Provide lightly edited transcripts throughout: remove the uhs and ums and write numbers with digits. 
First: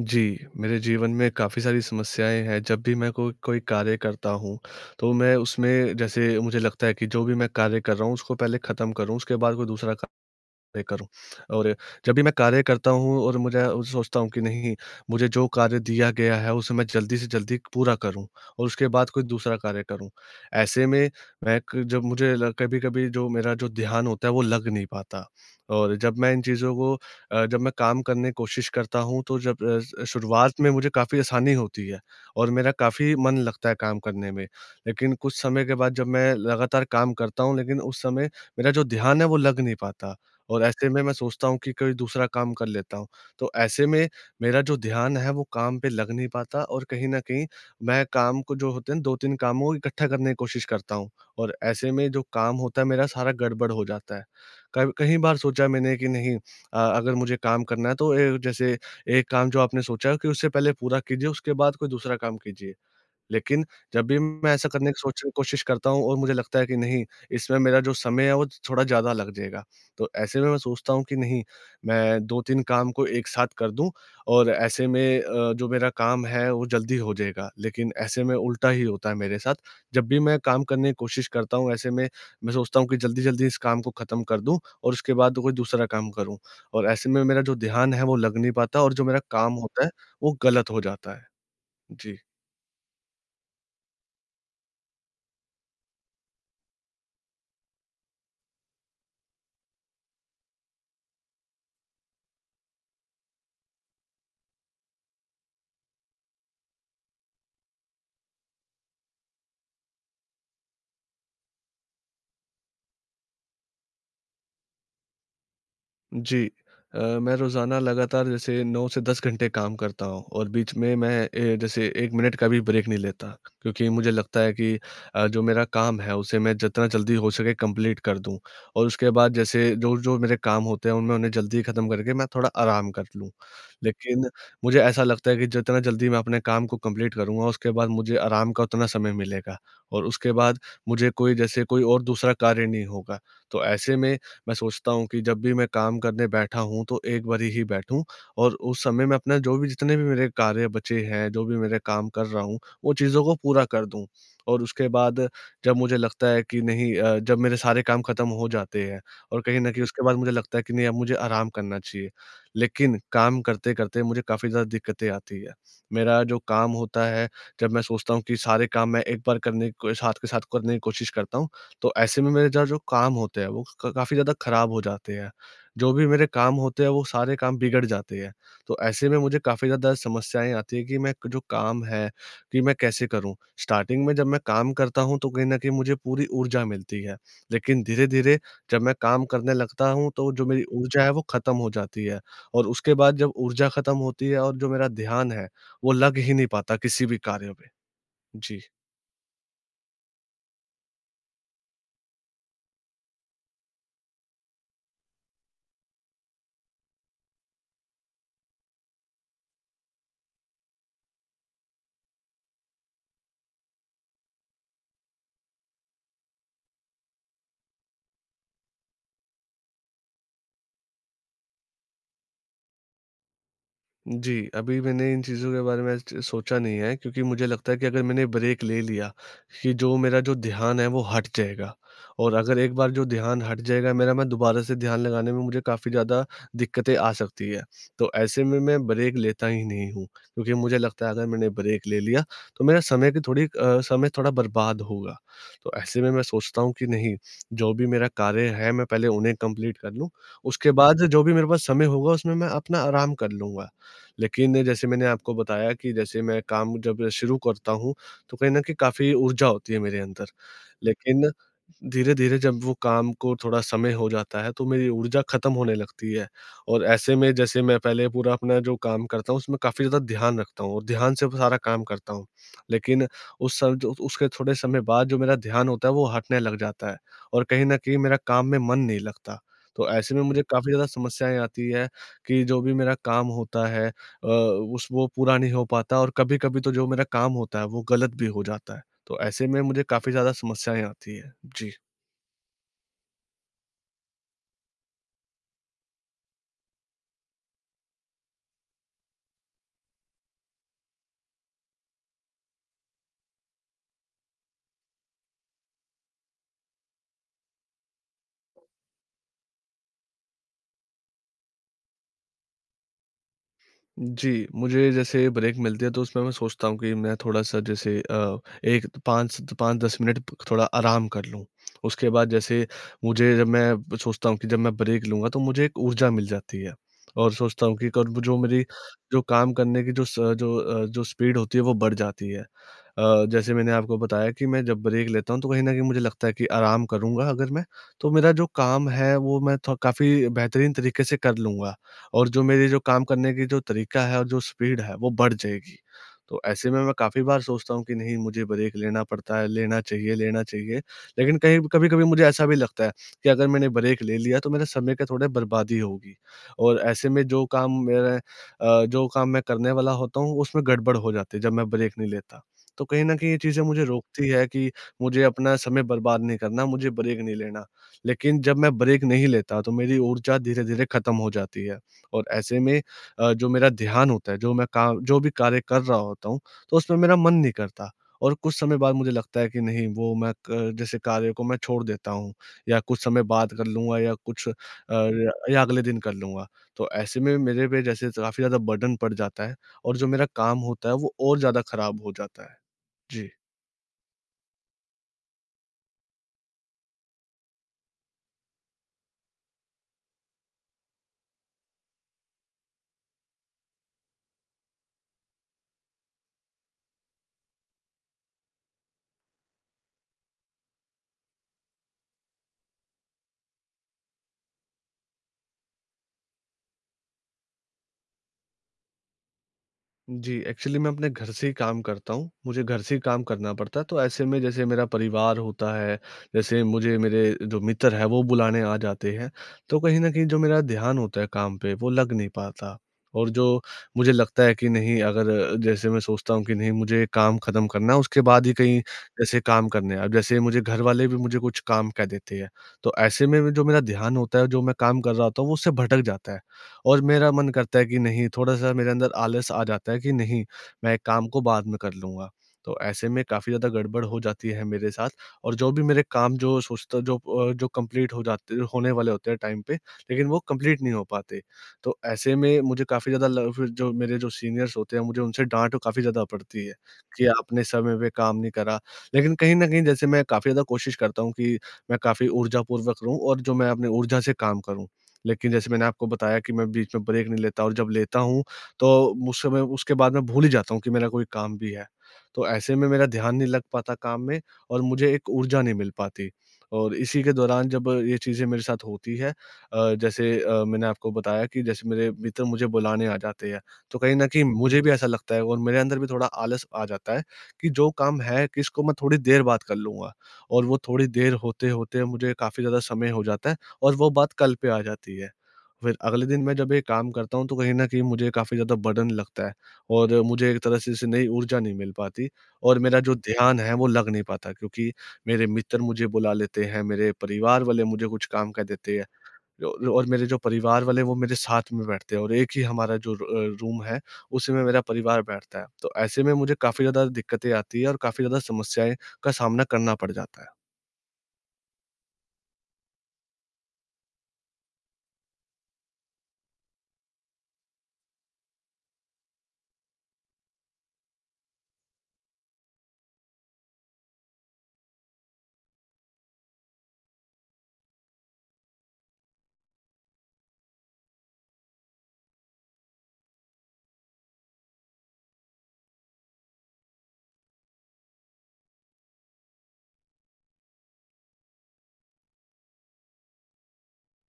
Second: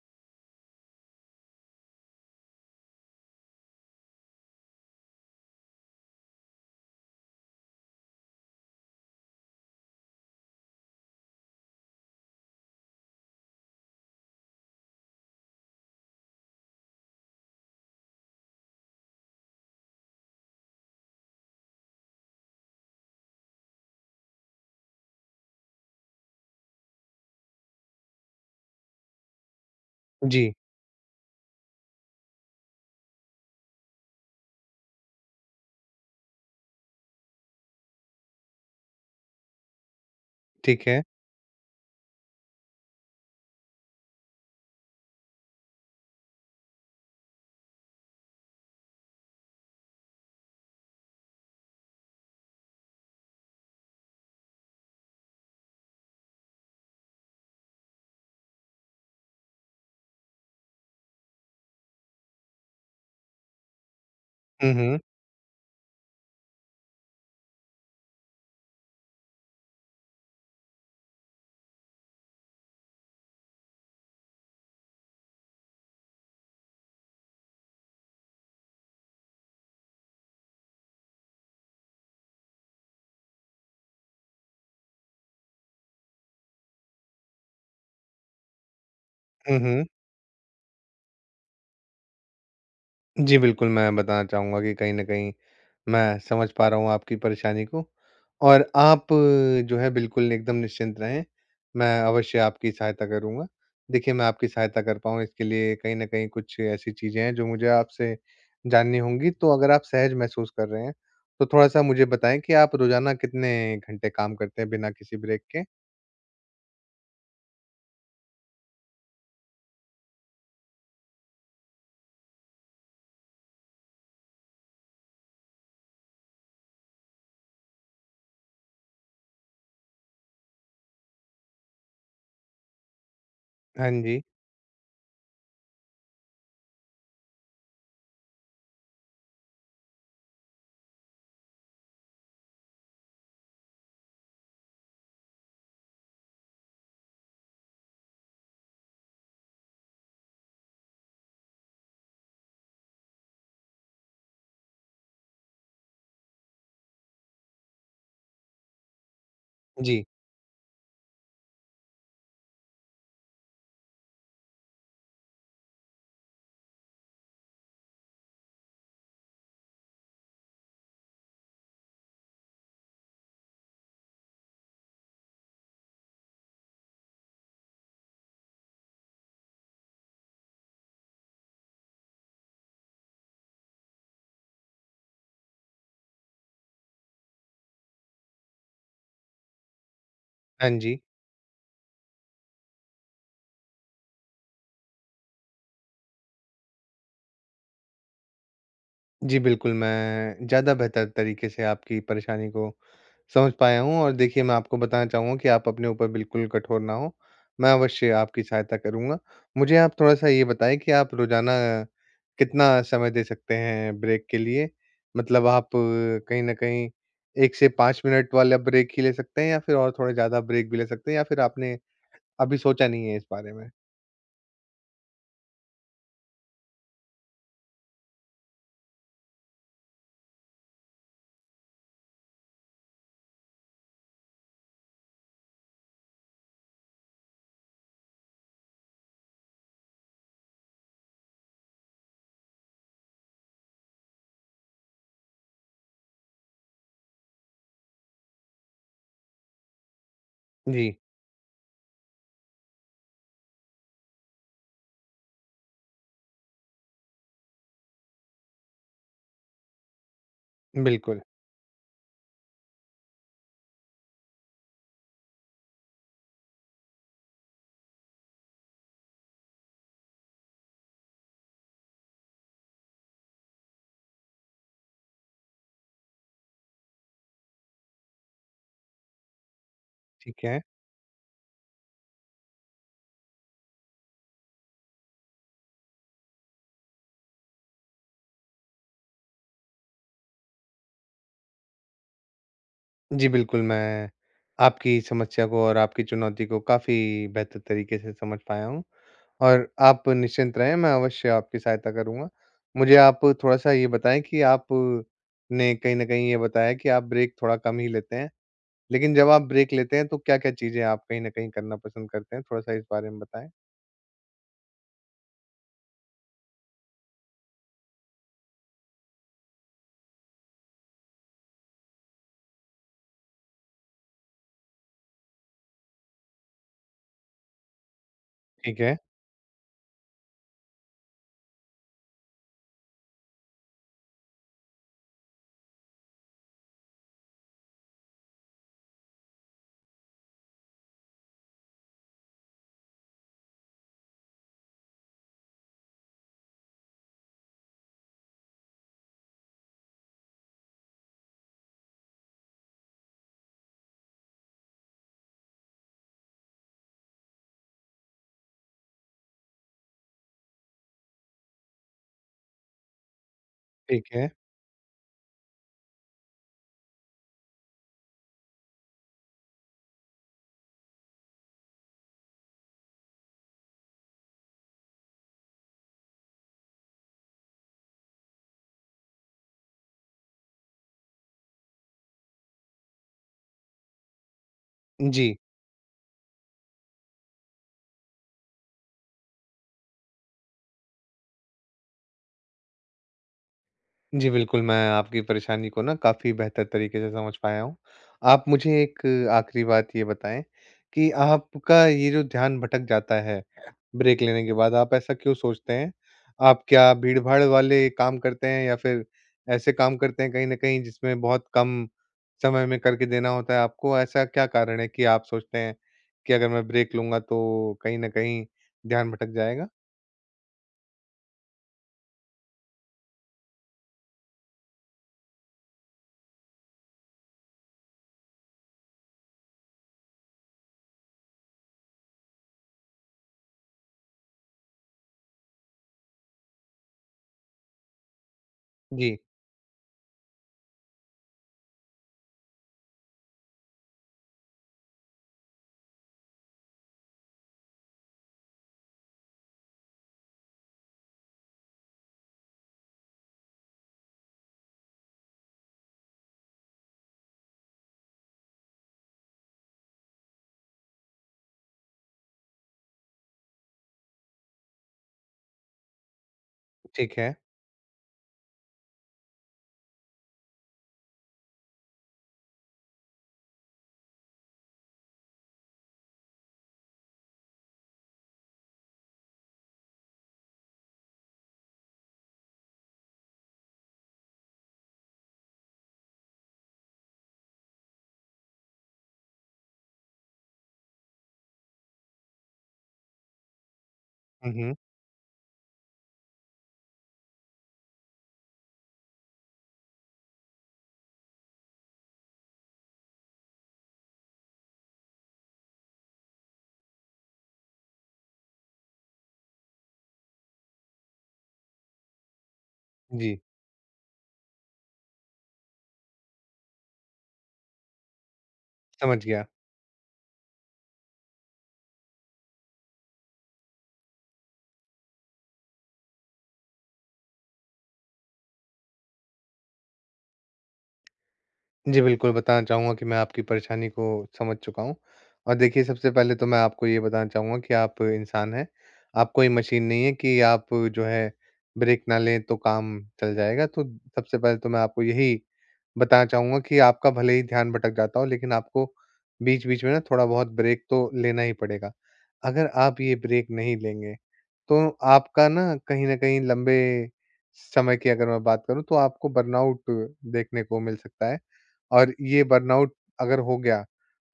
जी, मेरे जीवन में काफ़ी सारी समस्याएँ हैं, जब भी मैं को कोई कार्य करता हूँ, तो मैं उसमें जैसे मुझे लगता है कि जो भी मैं कार्य कर रहा हूँ उसको पहले ख़त्म करूँ, उसके बाद कोई दूसरा कार्य करूँ। और जब भी मैं कार्य करता हूँ और मुझे सोचता हूँ कि नहीं, मुझे जो कार्य दिया गया है उसे मैं जल्दी से जल्दी पूरा करूँ और उसके बाद कोई दूसरा कार्य करूँ। ऐसे में मैं क जब मुझे ल कभी-कभी जो मेरा जो ध्यान होता है वो लग नहीं पाता। और जब मैं इन चीज़ों को, जब मैं काम करने की कोशिश करता हूँ तो जब अ, स जी, शुरुआत में मुझे काफ़ी आसानी होती है और मेरा काफ़ी मन लगता है काम करने में। लेकिन कुछ समय के बाद जब मैं लगातार काम करता हूँ, लेकिन उस समय मेरा जो ध्यान है वो लग नहीं पाता। और ठीक ऐसे है। में मैं सोचता हूँ कि कोई दूसरा काम कर लेता हूँ। तो ऐसे में मेरा जो ध्यान है वो काम पे लग नहीं पाता और कहीं न कहीं मैं काम को, जो होते हैं, 2-3 काम को इकट्ठा करने की कोशिश करता हूँ, और ऐसे में जो काम होता है मेरा सारा गड़बड़ हो जाता है। कब कई बार सोचा मैंने कि नहीं, अगर मुझे काम करना है तो, जैसे एक काम जो आपने सोचा, कि उससे पहले पूरा कीजिए, उसके बाद कोई दूसरा काम कीजिए। लेकिन जब भी मैं ऐसा हुँ, करने हुँ। की, सोचने की कोशिश करता हूँ, और मुझे लगता है कि नहीं, इसमें मेरा जो समय है वो थोड़ा ज़्यादा लग जाएगा। तो ऐसे में मैं सोचता हूँ कि नहीं, मैं 2-3 काम को एक साथ कर दूँ, और ऐसे में जो मेरा काम है वो जल्दी हो जाएगा। लेकिन ऐसे में उल्टा ही होता है मेरे साथ। जब भी मैं काम करने की कोशिश करता हूँ, ऐसे में मैं सोचता हूँ कि जल्दी-जल्दी इस काम को ख़त्म कर दूँ और उसके बाद कोई दूसरा काम करूँ। और ऐसे में मेरा जो ध्यान है वो लग नहीं पाता, और जो मेरा काम हुँ, हुँ। होता है वो गलत हो जाता है। जी। जी, बिल्कुल, मैं बताना चाहूँगा कि कहीं न कहीं मैं समझ पा रहा हूँ आपकी परेशानी को, और आप जो है बिल्कुल एकदम निश्चिंत रहें। मैं अवश्य आपकी सहायता करूँगा। देखिए, मैं आपकी सहायता कर पाऊँ, इसके लिए कहीं न कहीं कुछ ऐसी चीज़ें हैं जो मुझे आपसे जाननी होंगी। तो अगर आप सहज महसूस कर रहे हैं, तो थोड़ा-सा मुझे बताएँ कि आप रोज़ाना कितने घंटे काम करते हैं बिना किसी ब्रेक के? जी। मैं रोज़ाना लगातार जैसे 9 से 10 घंटे काम करता हूँ और बीच में मैं, जैसे 1 मिनट का भी ब्रेक नहीं लेता, क्योंकि मुझे लगता है कि जो मेरा काम है उसे मैं जितना जल्दी हो सके कंप्लीट कर दूँ, और उसके बाद जैसे जो-जो मेरे काम होते हैं उनमें, उन्हें जल्दी ख़त्म करके मैं थोड़ा आराम कर लूँ। हाँ जी। लेकिन मुझे ऐसा लगता है कि जितना जल्दी मैं अपने काम को कंप्लीट करूँगा, उसके बाद मुझे आराम का उतना समय मिलेगा, और उसके बाद मुझे कोई, जैसे कोई और दूसरा कार्य नहीं होगा। तो ऐसे में मैं सोचता हूँ कि जब भी मैं काम करने बैठा हूँ तो एक बारी ही बैठूँ, और उस समय मैं अपना जो भी, जितने भी मेरे कार्य बचे हैं, जो भी मेरे काम कर रहा हूँ, वो चीज़ों को पूरा कर दूँ। और उसके बाद जब मुझे लगता है कि नहीं, जब मेरे सारे काम खत्म हो जाते हैं और कहीं न कहीं उसके जी। बाद मुझे लगता है कि नहीं, अब मुझे आराम करना चाहिए। लेकिन काम करते-करते मुझे काफ़ी ज़्यादा दिक्कतें आती है। मेरा जो काम होता है, जब मैं सोचता हूँ कि सारे काम मैं एक बार करने को, साथ के साथ करने की कोशिश करता हूँ। तो ऐसे में मेरे ज़्यादा जो काम होते हैं वो क काफ़ी ज़्यादा ख़राब हो जाते हैं। जो भी मेरे काम होते हैं वो सारे काम बिगड़ जाते हैं। तो ऐसे में मुझे काफ़ी ज़्यादा समस्याएँ आती हैं कि मैं जो काम है, कि मैं कैसे करूँ? स्टार्टिंग में जब मैं काम करता हूँ तो कहीं न कहीं मुझे पूरी ऊर्जा मिलती है। लेकिन धीरे-धीरे जब मैं काम करने लगता हूँ तो जो मेरी हाँ जी। ऊर्जा है वो ख़त्म हो जाती है। और उसके बाद जब ऊर्जा ख़त्म होती है, और जो मेरा ध्यान है वो लग ही नहीं पाता किसी भी कार्य पे। जी। जी, बिल्कुल, मैं ज़्यादा बेहतर तरीके से आपकी परेशानी को समझ पाया हूँ। और देखिए, मैं आपको बताना चाहूँगा कि आप अपने ऊपर बिल्कुल कठोर ना हों। मैं अवश्य आपकी सहायता करूँगा। मुझे आप थोड़ा-सा ये बताएँ कि आप रोज़ाना कितना समय दे सकते हैं ब्रेक के लिए? मतलब आप कहीं न कहीं 1 से 5 मिनट वाला ब्रेक ही ले सकते हैं, या फिर और थोड़ा ज़्यादा ब्रेक भी ले सकते हैं, या फिर आपने अभी सोचा नहीं है इस बारे में? जी, अभी मैंने इन चीज़ों के बारे में आज सोचा नहीं है, क्योंकि मुझे लगता है कि अगर मैंने ब्रेक ले लिया, कि जो मेरा जो ध्यान है वो हट जाएगा, और अगर एक बार जो ध्यान हट जाएगा मेरा, मैं दोबारा से ध्यान लगाने में मुझे काफ़ी ज़्यादा दिक्कतें आ सकती है। तो ऐसे में मैं ब्रेक लेता ही नहीं हूँ, क्योंकि मुझे लगता है अगर मैंने ब्रेक ले लिया तो मेरा समय की थोड़ी अ, समय थोड़ा बर्बाद होगा। तो ऐसे में मैं सोचता हूँ कि नहीं, जो भी मेरा कार्य है मैं पहले उन्हें कंप्लीट कर लूँ, उसके जी, बाद जो भी मेरे पास समय होगा उसमें मैं अपना आराम कर लूँगा। लेकिन जैसे मैंने आपको बताया कि जैसे मैं काम जब शुरू करता हूँ, तो कहीं न कहीं काफ़ी ऊर्जा होती है मेरे अंदर। बिल्कुल, लेकिन धीरे-धीरे जब वो काम को थोड़ा समय हो जाता है, तो मेरी ऊर्जा ख़त्म होने लगती है, और ऐसे में जैसे मैं पहले पूरा अपना जो काम करता हूँ, उसमें काफ़ी ज़्यादा ध्यान रखता हूँ और ध्यान से सारा काम करता हूँ। लेकिन उस स जो उसके थोड़े समय बाद जो मेरा ध्यान होता है, वो हटने लग जाता है और कहीं न कहीं मेरा काम में मन नहीं लगता। तो ऐसे में मुझे ठीक है। काफ़ी ज़्यादा समस्याएँ आती है, कि जो भी मेरा काम होता है अ, उस वो पूरा नहीं हो पाता, और कभी-कभी तो जो मेरा काम होता है, वो गलत भी हो जाता है। तो ऐसे में मुझे काफ़ी ज़्यादा समस्याएँ आती हैं। जी। जी, बिल्कुल, मैं आपकी समस्या को और आपकी चुनौती को काफ़ी बेहतर तरीके से समझ पाया हूँ, और आप निश्चिंत रहें, मैं अवश्य आपकी सहायता करूँगा। मुझे आप थोड़ा-सा ये बताएँ कि आप ने कहीं न कहीं ये बताया कि आप ब्रेक थोड़ा कम ही लेते हैं, लेकिन जब आप ब्रेक लेते हैं, तो क्या-क्या चीज़ें आप कहीं न कहीं करना पसंद करते हैं? थोड़ा-सा इस बारे में बताएँ। जी, मुझे जैसे ब्रेक मिलती है तो उसमें मैं सोचता हूँ कि मैं थोड़ा-सा, जैसे 1 5 5-10 मिनट थोड़ा आराम कर लूँ। उसके बाद जैसे मुझे, जब मैं सोचता हूँ कि जब मैं ब्रेक लूँगा तो मुझे एक ऊर्जा मिल जाती है, और सोचता हूँ कि कब जो मेरी, ठीक है, जो काम करने की जो स जो अ, जो स्पीड होती है वो बढ़ जाती है। जैसे मैंने आपको बताया कि मैं जब ब्रेक लेता हूँ तो कहीं न कहीं मुझे लगता है कि आराम करूँगा अगर मैं, तो मेरा जो काम है वो मैं थो काफ़ी बेहतरीन तरीके से कर लूँगा। और जो मेरी, जो काम करने की जो तरीका है, और जो स्पीड है वो बढ़ जाएगी। तो ऐसे में मैं काफ़ी बार सोचता हूँ कि नहीं, मुझे ब्रेक लेना पड़ता है, लेना चाहिए, लेना चाहिए। लेकिन कहीं, कभी-कभी मुझे ऐसा भी लगता है कि अगर मैंने ब्रेक ले लिया तो मेरे समय का थोड़ा बर्बादी होगी, और ऐसे में जो काम मैं करने वाला होता हूँ उसमें गड़बड़ हो जाती है, जब मैं ब्रेक नहीं लेता। तो कहीं न कहीं ये चीज़ें मुझे ठीक है। रोकती है कि मुझे अपना समय बर्बाद नहीं करना, मुझे ब्रेक नहीं लेना। लेकिन जब मैं ब्रेक नहीं लेता तो मेरी ऊर्जा धीरे-धीरे खत्म हो जाती है। और ऐसे में जो मेरा ध्यान होता है, जो मैं काम, जो भी कार्य कर रहा होता हूँ, तो उसमें मेरा मन नहीं करता, और कुछ समय बाद मुझे लगता है कि नहीं, वो मैं क जैसे कार्य को मैं छोड़ देता हूँ, या कुछ समय बाद कर लूँगा, या जी। या अगले दिन कर लूँगा। तो ऐसे में मेरे पे जैसे काफ़ी ज़्यादा बर्डन पड़ जाता है, और जो मेरा काम होता है वो और ज़्यादा ख़राब हो जाता है। जी। जी, बिल्कुल, मैं आपकी परेशानी को ना काफ़ी बेहतर तरीके से समझ पाया हूँ। आप मुझे एक आखिरी बात ये बताएँ कि आपका ये जो ध्यान भटक जाता है ब्रेक लेने के बाद, आप ऐसा क्यों सोचते हैं? आप क्या भीड़-भाड़ वाले काम करते हैं, या फिर ऐसे काम करते हैं कहीं न कहीं जिसमें बहुत कम समय में करके देना होता है आपको? ऐसा क्या कारण है कि आप सोचते हैं कि अगर मैं ब्रेक लूँगा तो कहीं न कहीं ध्यान भटक जाएगा? जी, एक्चुअली मैं अपने घर से ही काम करता हूँ। मुझे घर से ही काम करना पड़ता है, तो ऐसे में जैसे मेरा परिवार होता है, जैसे मुझे, मेरे जो मित्र हैं, वो बुलाने आ जाते हैं। तो कहीं न कहीं जो मेरा ध्यान होता है काम पे, वो लग नहीं पाता, और जो मुझे लगता है कि नहीं, अगर, जैसे मैं सोचता हूँ कि नहीं, मुझे काम ख़त्म करना है, उसके बाद ही कहीं जी, जैसे काम करने हैं। अब जैसे मुझे घरवाले भी मुझे कुछ काम कह देते हैं, तो ऐसे में जो मेरा ध्यान होता है, जो मैं काम कर रहा होता हूँ, वो उससे भटक जाता है। और मेरा मन करता है कि नहीं, थोड़ा-सा मेरे अंदर आलस आ जाता है कि नहीं, मैं काम को बाद में कर लूँगा। तो ऐसे में काफ़ी ज़्यादा गड़बड़ हो जाती है मेरे साथ, और जो भी मेरे काम, जो सोचता जो अ, जो कंप्लीट हो जाते, होने वाले होते हैं टाइम पे, लेकिन वो कंप्लीट नहीं हो पाते। तो ऐसे में मुझे काफ़ी ज़्यादा ल फिर जो मेरे जो सीनियर्स होते हैं, मुझे उनसे डाँट काफ़ी ज़्यादा पड़ती है ठीक कि है। आपने समय पे काम नहीं करा। लेकिन कहीं न कहीं जैसे मैं काफ़ी ज़्यादा कोशिश करता हूँ कि मैं काफ़ी ऊर्जापूर्वक रहूँ, और जो मैं अपनी ऊर्जा से काम करूँ। लेकिन जैसे मैंने आपको बताया कि मैं बीच में ब्रेक नहीं लेता, और जब लेता हूँ तो उस समय, उसके बाद मैं भूल ही जाता हूँ कि मेरा कोई काम भी है। तो ऐसे में मेरा ध्यान नहीं लग पाता काम में, और मुझे एक ऊर्जा नहीं मिल पाती। और इसी के दौरान जब ये चीज़ें मेरे साथ होती है, जैसे मैंने आपको बताया कि जैसे मेरे मित्र मुझे बुलाने आ जाते हैं, तो कहीं न कहीं हुँ, हुँ। मुझे भी ऐसा लगता है, और मेरे अंदर भी थोड़ा आलस आ जाता है कि जो काम है, किसको मैं थोड़ी देर बाद कर लूँगा। और वो थोड़ी देर होते-होते मुझे काफ़ी ज़्यादा समय हो जाता है। और वो बात कल पे आ जाती है। फिर अगले दिन मैं जब ये काम करता हूँ तो कहीं न कहीं मुझे काफ़ी ज़्यादा बर्डन लगता है, और मुझे एक तरह से इससे नई ऊर्जा नहीं मिल पाती, और मेरा जो जी, ध्यान है वो लग नहीं पाता, क्योंकि मेरे मित्र मुझे बुला लेते हैं, मेरे परिवार वाले मुझे कुछ काम कह देते हैं। समझ गया। और मेरे जो परिवार वाले वो मेरे साथ में बैठते हैं, और एक ही हमारा जो रूम है उसी में मेरा परिवार बैठता है। तो ऐसे में मुझे काफ़ी ज़्यादा दिक्कतें आती हैं, और काफ़ी ज़्यादा समस्याएँ का सामना करना पड़ जाता है। जी, बिल्कुल, बताना चाहूँगा कि मैं आपकी परेशानी को समझ चुका हूँ। और देखिए, सबसे पहले तो मैं आपको ये बताना चाहूँगा कि आप इंसान हैं, आप कोई मशीन नहीं है कि आप जो है ब्रेक ना लें तो काम चल जाएगा। तो सबसे पहले तो मैं आपको यही बताना चाहूँगा कि आपका भले ही ध्यान भटक जाता हो, लेकिन आपको बीच-बीच में ना थोड़ा-बहुत ब्रेक तो लेना ही पड़ेगा। अगर आप ये ब्रेक नहीं लेंगे, तो आपका ना कहीं न कहीं लंबे समय की अगर मैं बात करूँ, तो आपको बर्नआउट देखने को मिल सकता है। और ये बर्नआउट अगर हो गया,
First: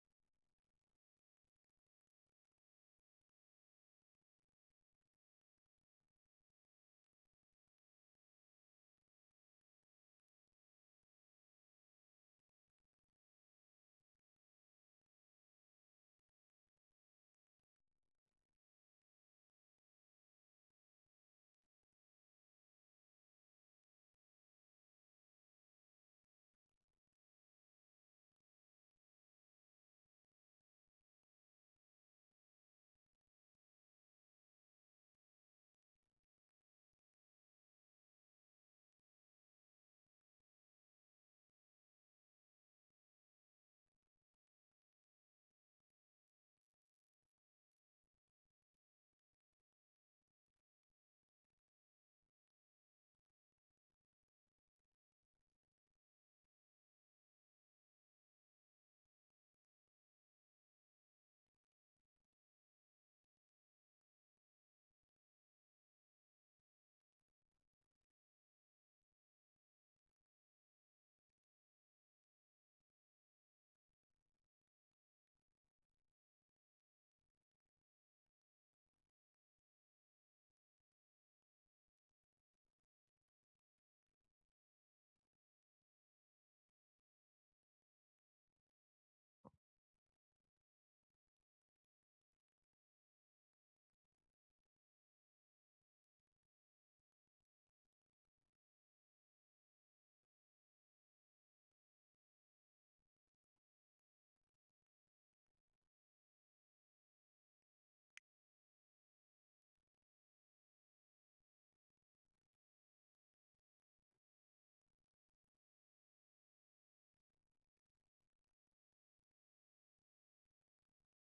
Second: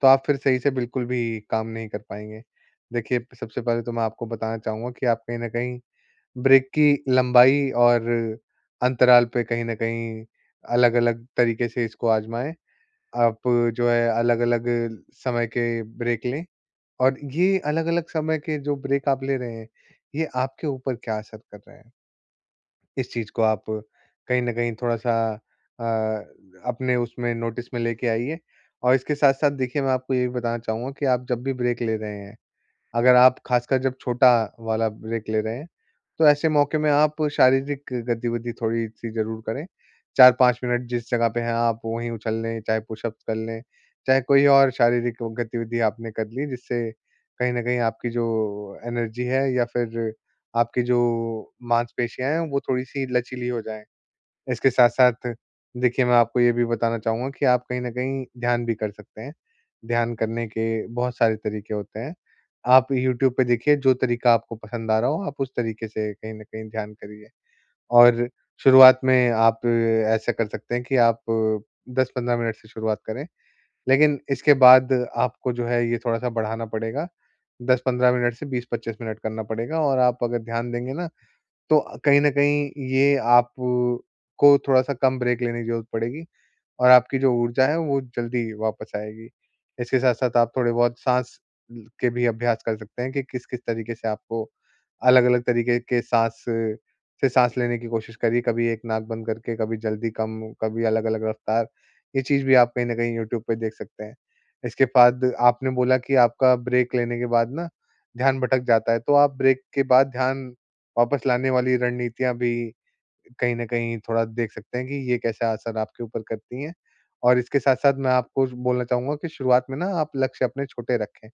तो आप फिर सही से बिल्कुल भी काम नहीं कर पाएँगे। देखिए, सबसे पहले तो मैं आपको बताना चाहूँगा कि आप कहीं न कहीं ब्रेक की लंबाई और अंतराल पे कहीं न कहीं अलग-अलग तरीके से इसको आज़माएँ। आप जो है अलग-अलग समय के ब्रेक लें, और ये अलग-अलग समय के जो ब्रेक आप ले रहे हैं, ये आपके ऊपर क्या असर कर रहे हैं? इस चीज को आप कहीं न कहीं थोड़ा-सा अ, अपने उसमें नोटिस में लेके आइए। और इसके साथ-साथ देखिए, मैं आपको ये भी बताना चाहूँगा कि आप जब भी ब्रेक ले रहे हैं, अगर आप खासकर जब छोटा वाला ब्रेक ले रहे हैं, तो ऐसे मौके में आप शारीरिक गतिविधि थोड़ी-सी ज़रूर करें। 4-5 मिनट जिस जगह पे हैं आप वहीं उछल लें, चाहे पुशअप्स कर लें, चाहे कोई और शारीरिक गतिविधि आपने कर ली, जिससे कहीं न कहीं आपकी जो एनर्जी है, या फिर आपकी जो मांसपेशियाँ हैं, वो थोड़ी-सी लचीली हो जाएँ। इसके साथ-साथ देखिए, मैं आपको ये भी बताना चाहूँगा कि आप कहीं न कहीं ध्यान भी कर सकते हैं। ध्यान करने के बहुत सारे तरीके होते हैं। आप यूट्यूब पे देखिए, जो तरीका आपको पसंद आ रहा हो, आप उस तरीके से कहीं न कहीं ध्यान करिए। और शुरुआत में आप ऐसा कर सकते हैं कि आप 10-15 मिनट से शुरुआत करें, लेकिन इसके बाद आपको जो है ये थोड़ा-सा बढ़ाना पड़ेगा। 10-15 मिनट से 20-25 मिनट करना पड़ेगा, और आप अगर ध्यान देंगे ना, तो कहीं न कहीं ये आपको थोड़ा-सा कम ब्रेक लेने की ज़रूरत पड़ेगी, और आपकी जो ऊर्जा है वो जल्दी वापस आएगी। इसके साथ-साथ आप थोड़े बहुत साँस ल के भी अभ्यास कर सकते हैं कि किस-किस तरीके से आपको अलग-अलग तरीके के साँस से साँस लेने की कोशिश करिए। कभी एक नाक बंद करके, कभी जल्दी कम, कभी अलग-अलग रफ्तार। ये चीज़ भी आप कहीं न कहीं यूट्यूब पे देख सकते हैं। इसके बाद आपने बोला कि आपका ब्रेक लेने के बाद ना ध्यान भटक जाता है, तो आप ब्रेक के बाद ध्यान वापस लाने वाली रणनीतियाँ भी कहीं न कहीं थोड़ा देख सकते हैं कि ये कैसा असर आपके ऊपर करती हैं। और इसके साथ-साथ मैं आपको बोलना चाहूँगा कि शुरुआत में ना आप लक्ष्य अपने छोटे रखें।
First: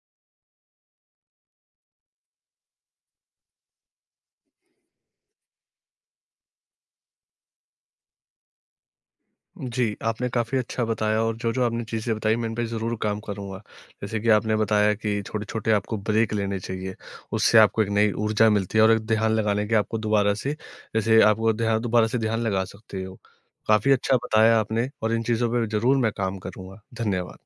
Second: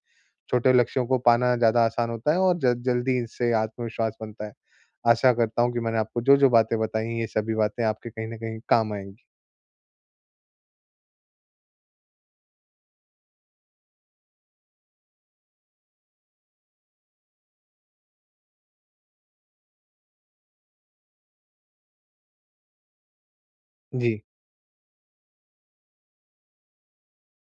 छोटे लक्ष्यों को पाना ज़्यादा आसान होता है, और ज जल्दी इससे आत्मविश्वास बनता है। आशा करता हूँ कि मैंने आपको जो-जो बातें बताई हैं, ये सभी बातें आपके कहीं न कहीं काम आएँगी। जी, आपने काफ़ी अच्छा बताया, और जो-जो आपने चीज़ें बताई मैं इन पे ज़रूर काम करूँगा। जैसे कि आपने बताया कि छोटे-छोटे आपको ब्रेक लेने चाहिए, उससे आपको एक नई ऊर्जा मिलती है, और एक ध्यान लगाने की आपको दोबारा से, जैसे आपको ध्यान, दोबारा से ध्यान लगा सकते हो। काफ़ी जी। अच्छा बताया आपने, और इन चीज़ों पे ज़रूर मैं काम करूँगा। धन्यवाद।